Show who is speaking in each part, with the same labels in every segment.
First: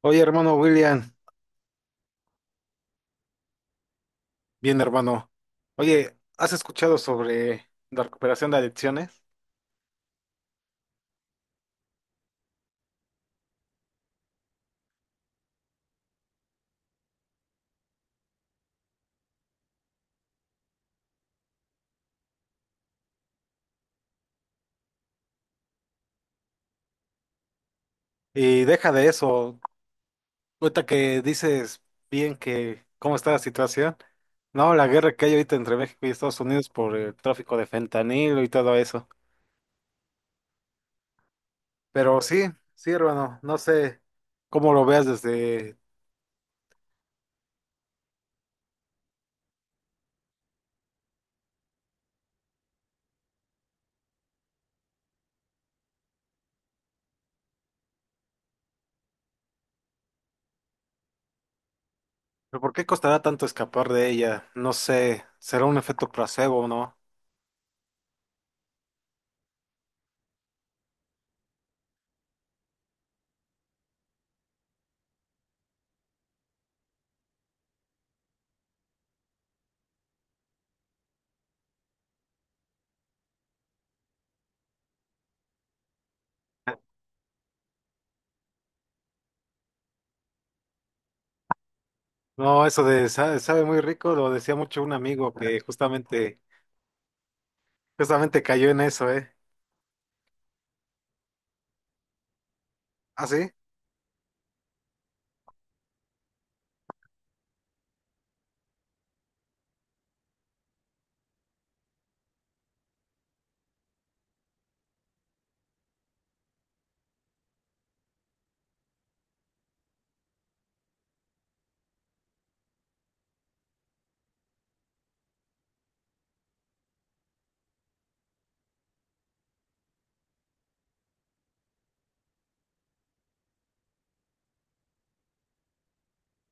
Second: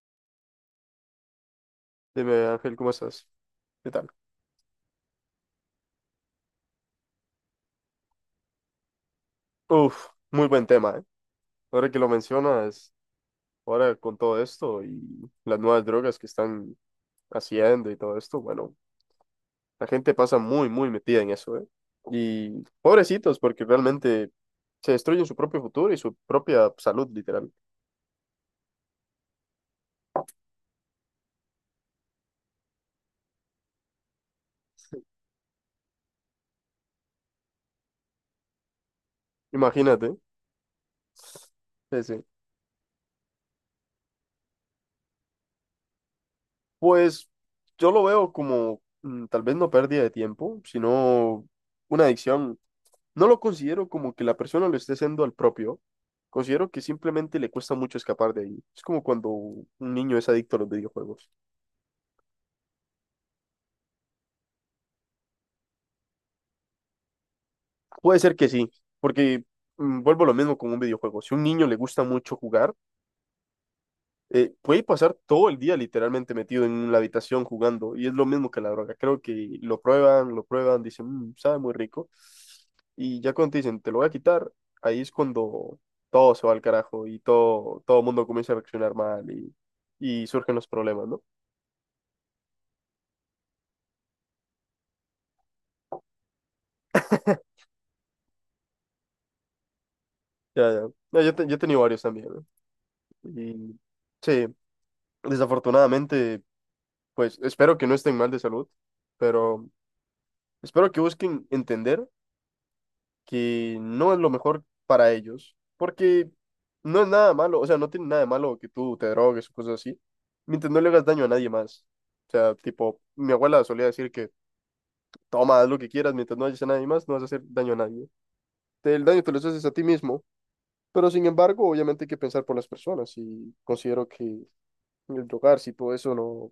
Speaker 1: Oye, hermano William,
Speaker 2: Dime, Ángel, ¿cómo estás? ¿Qué tal?
Speaker 1: bien hermano. Oye, ¿has escuchado sobre la recuperación de adicciones?
Speaker 2: Uf, muy buen tema, ¿eh? Ahora que lo mencionas, ahora con todo esto y las nuevas drogas que están haciendo y todo esto, bueno, la gente pasa muy, muy metida en eso, ¿eh? Y pobrecitos, porque realmente se destruyen su propio futuro y su propia salud, literal.
Speaker 1: Y deja de eso, ahorita que dices bien que cómo está la situación. No, la guerra que hay ahorita entre México y Estados Unidos por el tráfico de fentanilo y todo eso.
Speaker 2: Imagínate. Sí,
Speaker 1: Pero
Speaker 2: sí.
Speaker 1: sí, sí, hermano, no sé cómo lo veas desde...
Speaker 2: Pues yo lo veo como tal vez no pérdida de tiempo, sino una adicción. No lo considero como que la persona lo esté haciendo al propio. Considero que simplemente le cuesta mucho escapar de ahí. Es como cuando un niño es adicto a los videojuegos.
Speaker 1: ¿Pero por qué costará tanto escapar de ella? No sé, ¿será un efecto placebo o no?
Speaker 2: Puede ser que sí, porque vuelvo a lo mismo con un videojuego. Si a un niño le gusta mucho jugar, puede pasar todo el día literalmente metido en la habitación jugando y es lo mismo que la droga. Creo que lo prueban, dicen, "Mm, sabe muy rico". Y ya cuando te dicen, te lo voy a quitar, ahí es cuando todo se va al carajo y todo, todo el mundo comienza a reaccionar mal y surgen los problemas, ¿no?
Speaker 1: No, eso de sabe muy rico lo decía mucho un amigo que justamente cayó en eso, ¿eh?
Speaker 2: Ya, ya. No, yo, yo he tenido varios también, ¿no?
Speaker 1: ¿Ah, sí?
Speaker 2: Y sí, desafortunadamente, pues espero que no estén mal de salud, pero espero que busquen entender que no es lo mejor para ellos, porque no es nada malo, o sea, no tiene nada de malo que tú te drogues o cosas así, mientras no le hagas daño a nadie más. O sea, tipo, mi abuela solía decir que toma, haz lo que quieras, mientras no hagas a nadie más, no vas a hacer daño a nadie. El daño te lo haces a ti mismo, pero sin embargo, obviamente hay que pensar por las personas y considero que el drogarse y todo eso no,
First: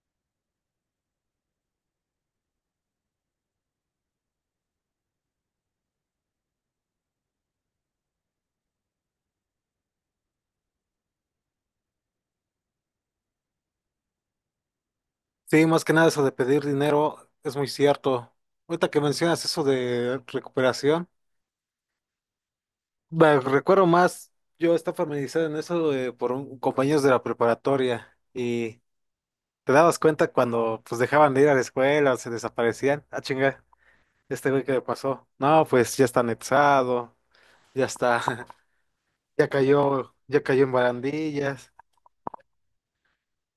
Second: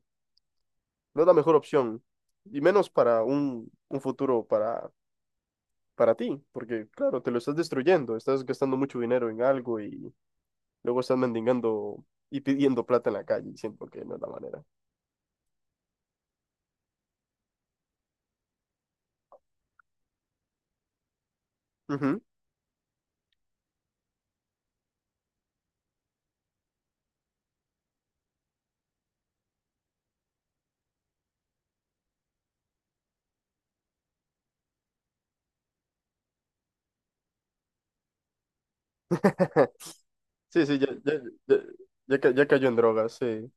Speaker 2: no es la mejor opción, y menos para un futuro para ti, porque claro, te lo estás destruyendo, estás gastando mucho dinero en algo. Y luego están mendigando y pidiendo plata en la calle, siento que no es la manera.
Speaker 1: Sí, más que nada eso de pedir dinero es muy cierto. Ahorita que mencionas eso de recuperación,
Speaker 2: Ujú.
Speaker 1: me recuerdo más. Yo estaba familiarizado en eso por compañeros de la preparatoria, y te dabas cuenta cuando pues dejaban de ir a la escuela, se desaparecían. Ah, chinga, este güey, que le pasó? No, pues ya está anexado, ya está, ya cayó
Speaker 2: Sí,
Speaker 1: en
Speaker 2: sí, ya, ya, ya,
Speaker 1: barandillas.
Speaker 2: ya cayó en drogas, sí.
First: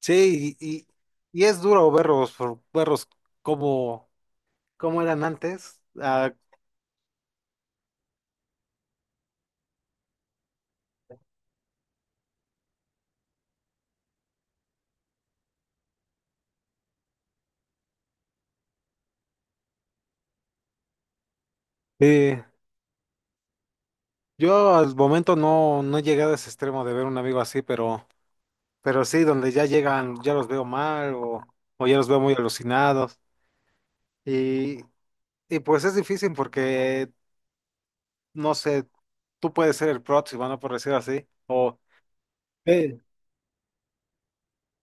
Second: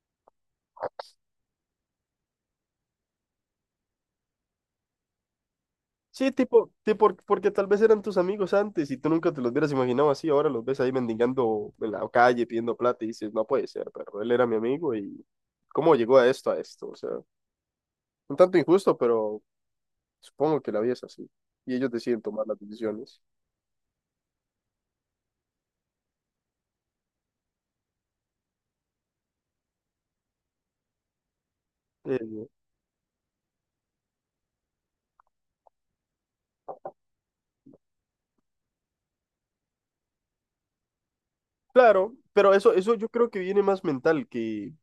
Speaker 1: Sí, y es duro verlos como... ¿Cómo eran antes?
Speaker 2: Sí,
Speaker 1: Ah,
Speaker 2: tipo, tipo, porque tal vez eran tus amigos antes y tú nunca te los hubieras imaginado así, ahora los ves ahí mendigando en la calle pidiendo plata y dices, no puede ser, pero él era mi amigo y cómo llegó a esto, o sea, un tanto injusto, pero supongo que la vida es así y ellos deciden
Speaker 1: sí.
Speaker 2: tomar las decisiones.
Speaker 1: Yo al momento no, no he llegado a ese extremo de ver un amigo así, pero sí, donde ya llegan, ya los veo mal, o ya los veo muy
Speaker 2: Eh,
Speaker 1: alucinados. Y, y pues es difícil porque, no sé, tú puedes ser el próximo, ¿no? Por decir así. O
Speaker 2: claro, pero eso
Speaker 1: eh,
Speaker 2: yo creo que viene más mental que.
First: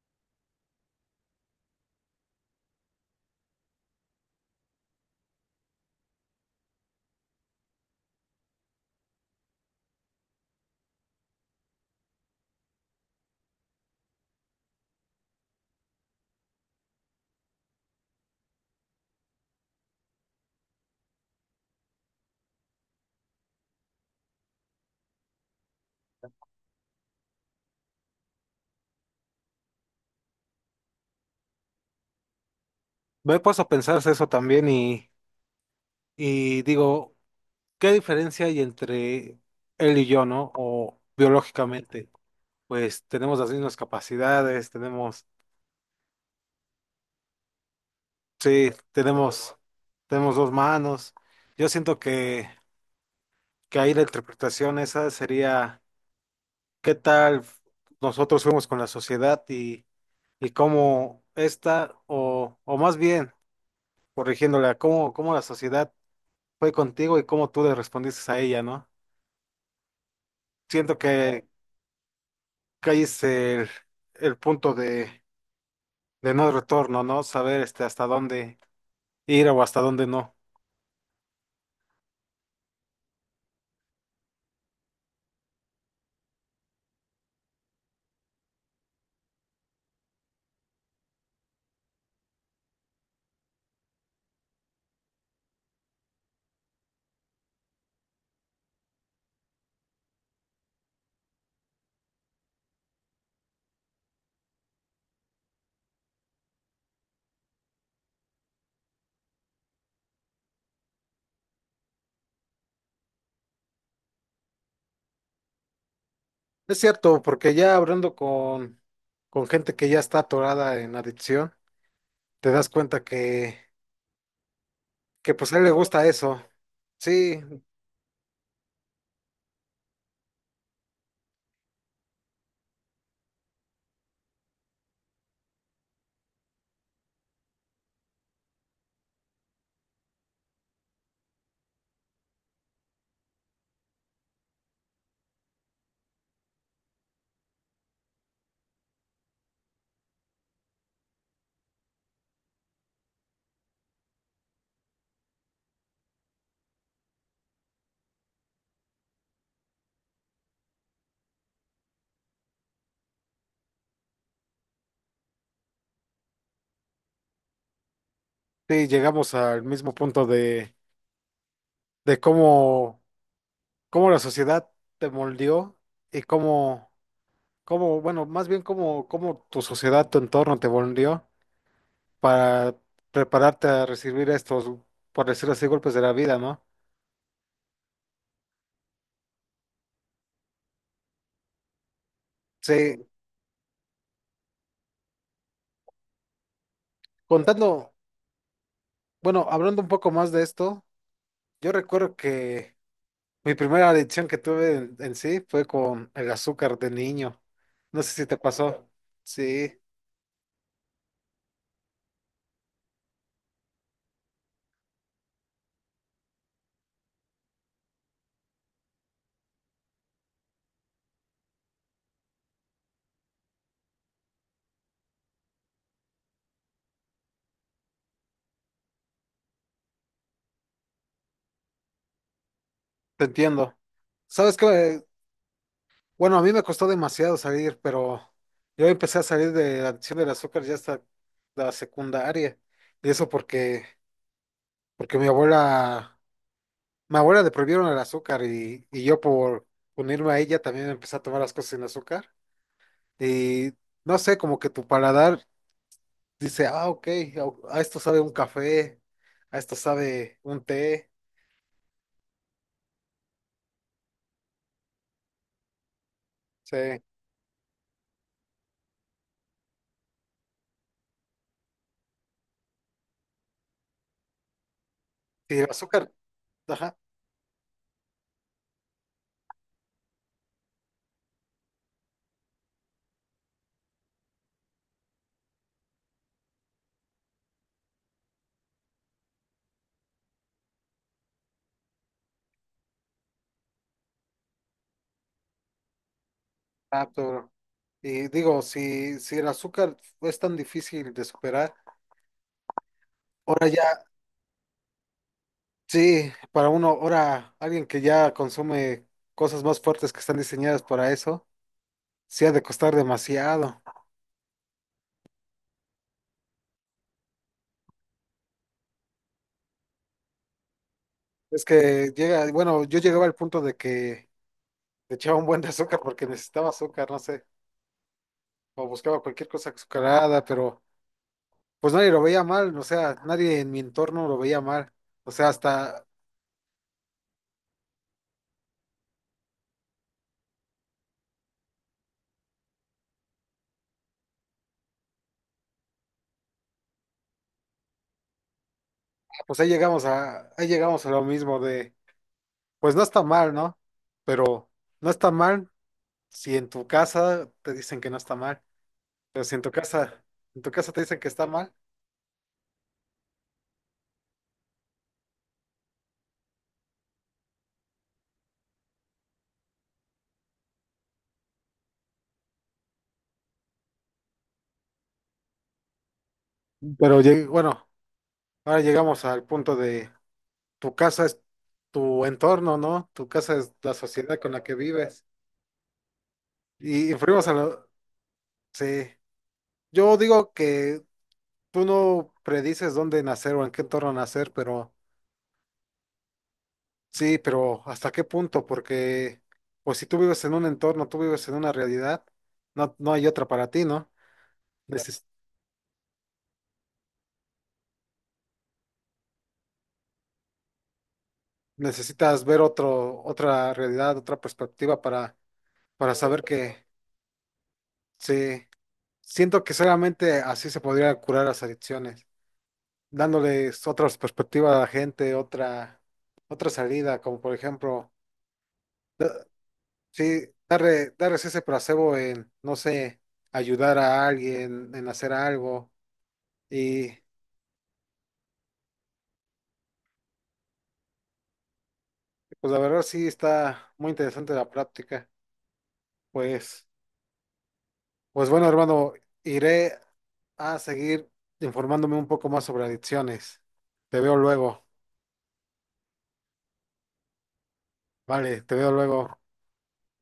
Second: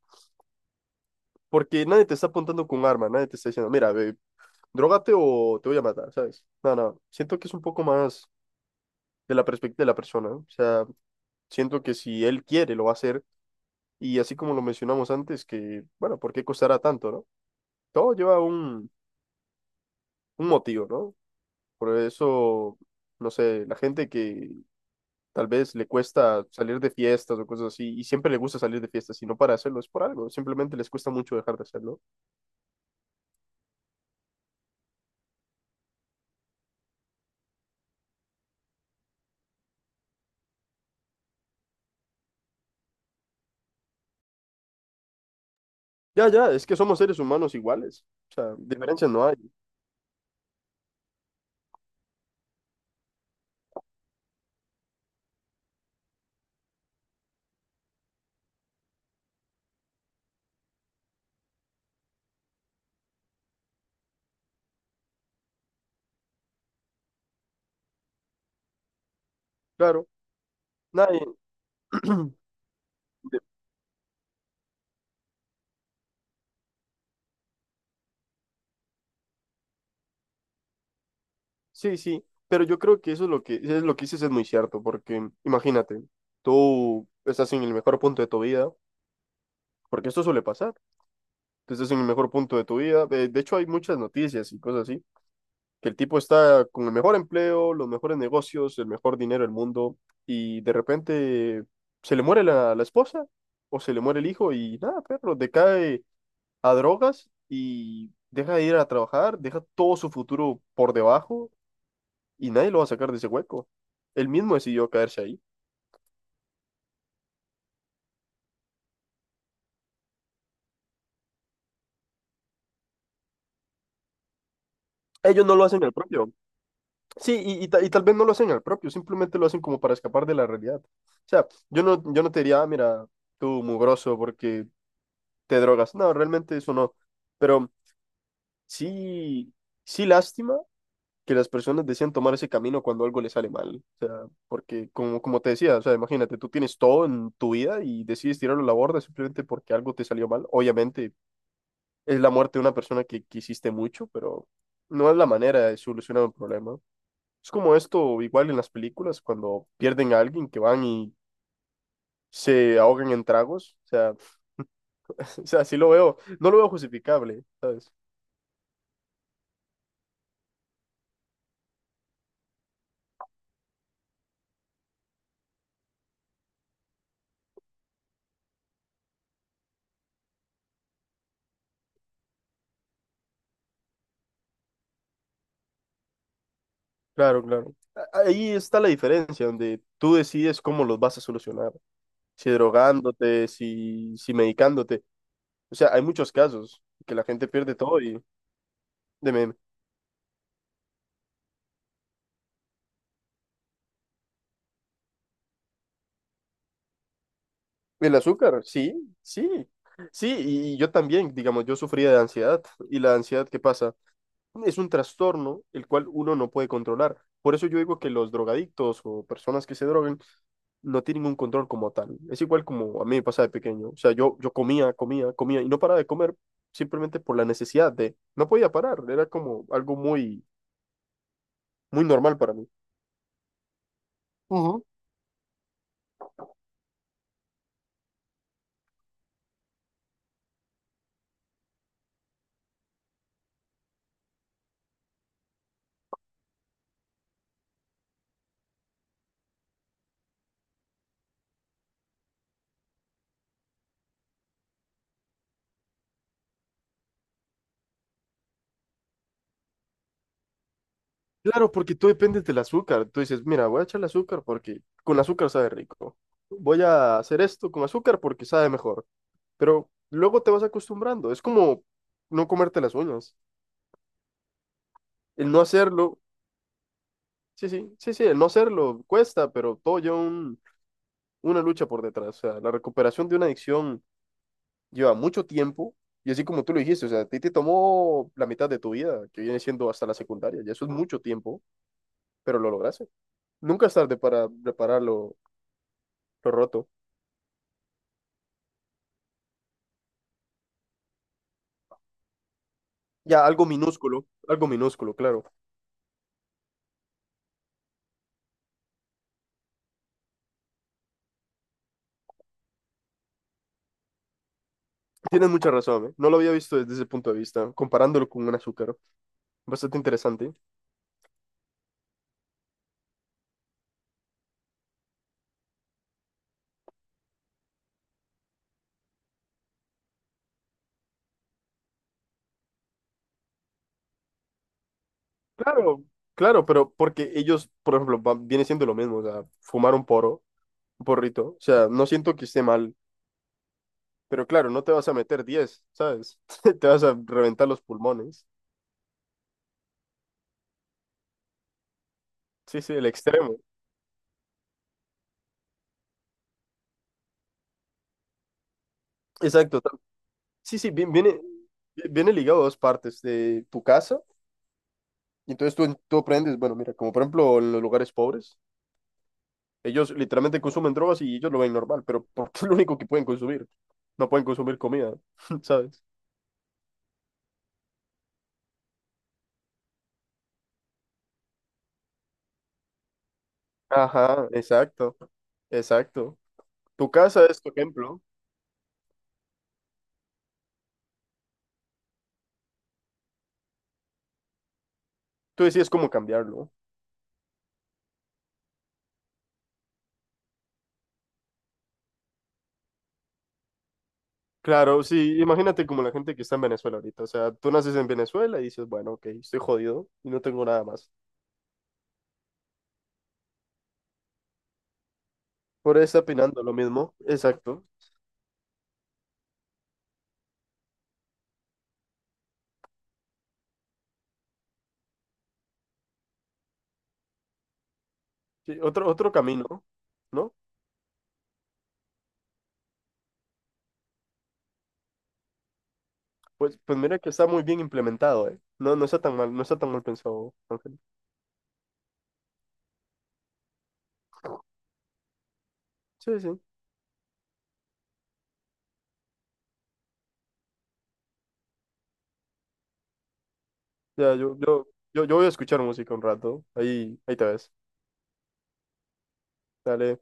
Speaker 2: Porque nadie te está apuntando con un arma, nadie te está diciendo, mira, ve, drogate o te voy a matar, ¿sabes? No, no, siento que es un poco más de la perspectiva de la persona, ¿no? O sea, siento que si él quiere, lo va a hacer. Y así como lo mencionamos antes, que, bueno, ¿por qué costará tanto, no? Todo lleva un motivo, ¿no? Por eso, no sé, la gente que tal vez le cuesta salir de fiestas o cosas así, y siempre le gusta salir de fiestas, y no para hacerlo, es por algo, simplemente les cuesta mucho dejar de hacerlo.
Speaker 1: me he puesto a pensarse eso también, y digo, ¿qué diferencia hay entre él y yo, ¿no? O biológicamente, pues tenemos las mismas capacidades, tenemos...
Speaker 2: Ya, ya, es que somos seres humanos iguales, o sea,
Speaker 1: Sí,
Speaker 2: diferencias no hay.
Speaker 1: tenemos dos manos. Yo siento que ahí la interpretación esa sería qué tal nosotros fuimos con la sociedad y cómo esta, o más bien, corrigiéndola, cómo la sociedad fue contigo y cómo tú le respondiste a ella, ¿no?
Speaker 2: Claro,
Speaker 1: Siento
Speaker 2: nadie.
Speaker 1: que ahí es
Speaker 2: de-
Speaker 1: el punto de no retorno, ¿no? Saber este, hasta dónde ir o hasta dónde no.
Speaker 2: Sí, sí, pero yo creo que eso es lo que dices es muy cierto, porque imagínate, tú estás en el mejor punto de tu vida, porque esto suele pasar, tú estás en el mejor punto de tu vida, de hecho hay muchas noticias y cosas así, que el tipo está con el mejor empleo, los mejores negocios, el mejor dinero del mundo, y de repente se le muere la esposa o se le muere el hijo y nada, perro, decae a drogas y deja de ir a trabajar, deja todo su futuro por debajo y nadie lo va a sacar de ese hueco. Él mismo decidió caerse ahí.
Speaker 1: Es cierto, porque ya hablando con gente que ya está atorada en adicción, te das cuenta que
Speaker 2: Ellos
Speaker 1: pues
Speaker 2: no
Speaker 1: a él
Speaker 2: lo
Speaker 1: le
Speaker 2: hacen al
Speaker 1: gusta
Speaker 2: propio.
Speaker 1: eso. Sí,
Speaker 2: Sí, y y tal vez no lo hacen al propio, simplemente lo hacen como para escapar de la realidad. O sea, yo no, yo no te diría, "Ah, mira, tú mugroso porque te drogas". No, realmente eso no. Pero sí, sí lástima que las personas decían tomar ese camino cuando algo les sale mal. O sea, porque como, como te decía, o sea, imagínate, tú tienes todo en tu vida y decides tirarlo a la borda simplemente porque algo te salió mal. Obviamente es la muerte de una persona que quisiste mucho, pero no es la manera de solucionar un problema. Es como esto, igual en las películas, cuando pierden a alguien que van y se ahogan en tragos. O sea, o sea, sí lo veo, no lo veo justificable, ¿sabes?
Speaker 1: sí, llegamos al mismo punto de cómo, cómo la sociedad te moldeó y cómo, cómo, bueno, más bien cómo tu sociedad, tu entorno te moldeó para prepararte a recibir estos, por decirlo así, golpes de la vida, ¿no?
Speaker 2: Claro, claro. Ahí está la diferencia, donde tú decides cómo los vas a solucionar. Si
Speaker 1: Sí,
Speaker 2: drogándote, si, si medicándote. O sea, hay muchos casos que la gente pierde
Speaker 1: contando,
Speaker 2: todo y…
Speaker 1: bueno,
Speaker 2: Dime.
Speaker 1: hablando un poco más de esto, yo recuerdo que mi primera adicción que tuve en sí fue con el azúcar de niño. No sé
Speaker 2: El
Speaker 1: si te
Speaker 2: azúcar,
Speaker 1: pasó.
Speaker 2: sí, sí,
Speaker 1: Sí,
Speaker 2: sí, y yo también, digamos, yo sufría de ansiedad. ¿Y la ansiedad qué pasa? Es un trastorno el cual uno no puede controlar. Por eso yo digo que los drogadictos o personas que se drogan no tienen un control como tal. Es igual como a mí me pasa de pequeño. O sea, yo comía, comía, comía y no paraba de comer simplemente por la necesidad de… No podía parar, era como algo muy, muy normal para mí.
Speaker 1: te entiendo. ¿Sabes qué? Bueno, a mí me costó demasiado salir, pero yo empecé a salir de la adicción del azúcar ya hasta la secundaria. Y eso porque, porque mi abuela le prohibieron el azúcar, y yo por unirme a ella también empecé a tomar las cosas sin azúcar. Y no sé, como que tu paladar dice, ah, ok, a esto sabe un café, a esto sabe un té,
Speaker 2: Claro, porque tú dependes del azúcar. Tú dices, mira, voy a echarle azúcar porque con azúcar sabe rico. Voy
Speaker 1: sí.
Speaker 2: a hacer esto con azúcar porque sabe mejor. Pero luego te vas acostumbrando. Es como no comerte las uñas. El
Speaker 1: Y
Speaker 2: no
Speaker 1: el azúcar,
Speaker 2: hacerlo,
Speaker 1: ajá,
Speaker 2: sí, sí, sí, sí, el no hacerlo cuesta, pero todo lleva una lucha por detrás. O sea, la recuperación de una adicción lleva mucho tiempo. Y así como tú lo dijiste, o sea, a ti te tomó la mitad de tu vida, que viene siendo hasta la secundaria. Y eso es mucho tiempo, pero lo lograste. Nunca es tarde para reparar lo roto.
Speaker 1: ah, y digo, si, si el azúcar es tan difícil de superar,
Speaker 2: Ya,
Speaker 1: ahora ya,
Speaker 2: algo minúsculo, claro.
Speaker 1: sí, para uno, ahora alguien que ya consume cosas más fuertes que están diseñadas para eso, sí ha de costar demasiado.
Speaker 2: Tienes mucha razón, ¿eh? No lo había visto desde ese punto de vista, comparándolo con un azúcar. Bastante interesante.
Speaker 1: Es que llega, bueno, yo llegaba al punto de que le echaba un buen de azúcar porque necesitaba azúcar, no sé, o buscaba cualquier cosa azucarada, pero... Pues nadie lo veía mal, o sea, nadie en mi entorno lo veía mal. O sea,
Speaker 2: Claro,
Speaker 1: hasta,
Speaker 2: claro, pero porque ellos, por ejemplo, viene siendo lo mismo, o sea, fumar un poro, un porrito, o sea, no siento que esté mal, pero claro, no te vas a meter 10, ¿sabes? Te vas a reventar los pulmones.
Speaker 1: pues ahí llegamos a lo mismo de,
Speaker 2: Sí, sí,
Speaker 1: pues no
Speaker 2: el
Speaker 1: está mal,
Speaker 2: extremo.
Speaker 1: ¿no? Pero no está mal si en tu casa te dicen que no está mal. Pero si en tu
Speaker 2: Exacto.
Speaker 1: casa, en tu
Speaker 2: Sí, sí,
Speaker 1: casa te dicen que
Speaker 2: viene,
Speaker 1: está mal.
Speaker 2: viene ligado a dos partes de tu casa, y entonces tú aprendes, bueno, mira, como por ejemplo en los lugares pobres. Ellos literalmente consumen drogas y ellos lo ven normal, pero porque es lo único que pueden consumir. No pueden consumir comida, ¿sabes?
Speaker 1: Pero bueno, ahora llegamos al punto de tu casa es tu entorno, ¿no? Tu casa es la sociedad
Speaker 2: Ajá,
Speaker 1: con la que
Speaker 2: exacto,
Speaker 1: vives.
Speaker 2: exacto. Tu
Speaker 1: Y
Speaker 2: casa
Speaker 1: influimos a
Speaker 2: es tu
Speaker 1: lo,
Speaker 2: ejemplo.
Speaker 1: sí. Yo digo que tú no predices dónde nacer o en qué entorno nacer, pero
Speaker 2: Tú decides cómo cambiarlo.
Speaker 1: sí, pero ¿hasta qué punto? Porque, pues si tú vives en un entorno, tú vives en una realidad, no, no hay otra para ti, ¿no?
Speaker 2: Claro,
Speaker 1: Neces-
Speaker 2: sí, imagínate como la gente que está en Venezuela ahorita. O sea, tú naces en Venezuela y dices, bueno, ok, estoy jodido y no tengo nada más.
Speaker 1: Necesitas ver otro, otra realidad, otra perspectiva
Speaker 2: Por ahí
Speaker 1: para
Speaker 2: está
Speaker 1: saber
Speaker 2: opinando lo
Speaker 1: que
Speaker 2: mismo, exacto.
Speaker 1: sí. Siento que solamente así se podría curar las adicciones, dándoles otras perspectivas a la gente, otra, otra salida, como por ejemplo.
Speaker 2: Sí, otro, otro camino,
Speaker 1: Sí,
Speaker 2: ¿no?
Speaker 1: darle, darles ese placebo en, no sé, ayudar a alguien, en hacer algo.
Speaker 2: Pues, pues
Speaker 1: Y
Speaker 2: mira que está muy bien implementado, ¿eh? No, no está tan mal, no está tan mal pensado, Ángel.
Speaker 1: pues la verdad sí está muy interesante la práctica.
Speaker 2: Sí, sí.
Speaker 1: Pues, pues bueno, hermano, iré a seguir informándome un poco más sobre adicciones. Te
Speaker 2: Ya,
Speaker 1: veo
Speaker 2: yo,
Speaker 1: luego.
Speaker 2: yo, yo, yo voy a escuchar música un rato. Ahí, ahí te ves.
Speaker 1: Vale, te veo luego.
Speaker 2: Dale.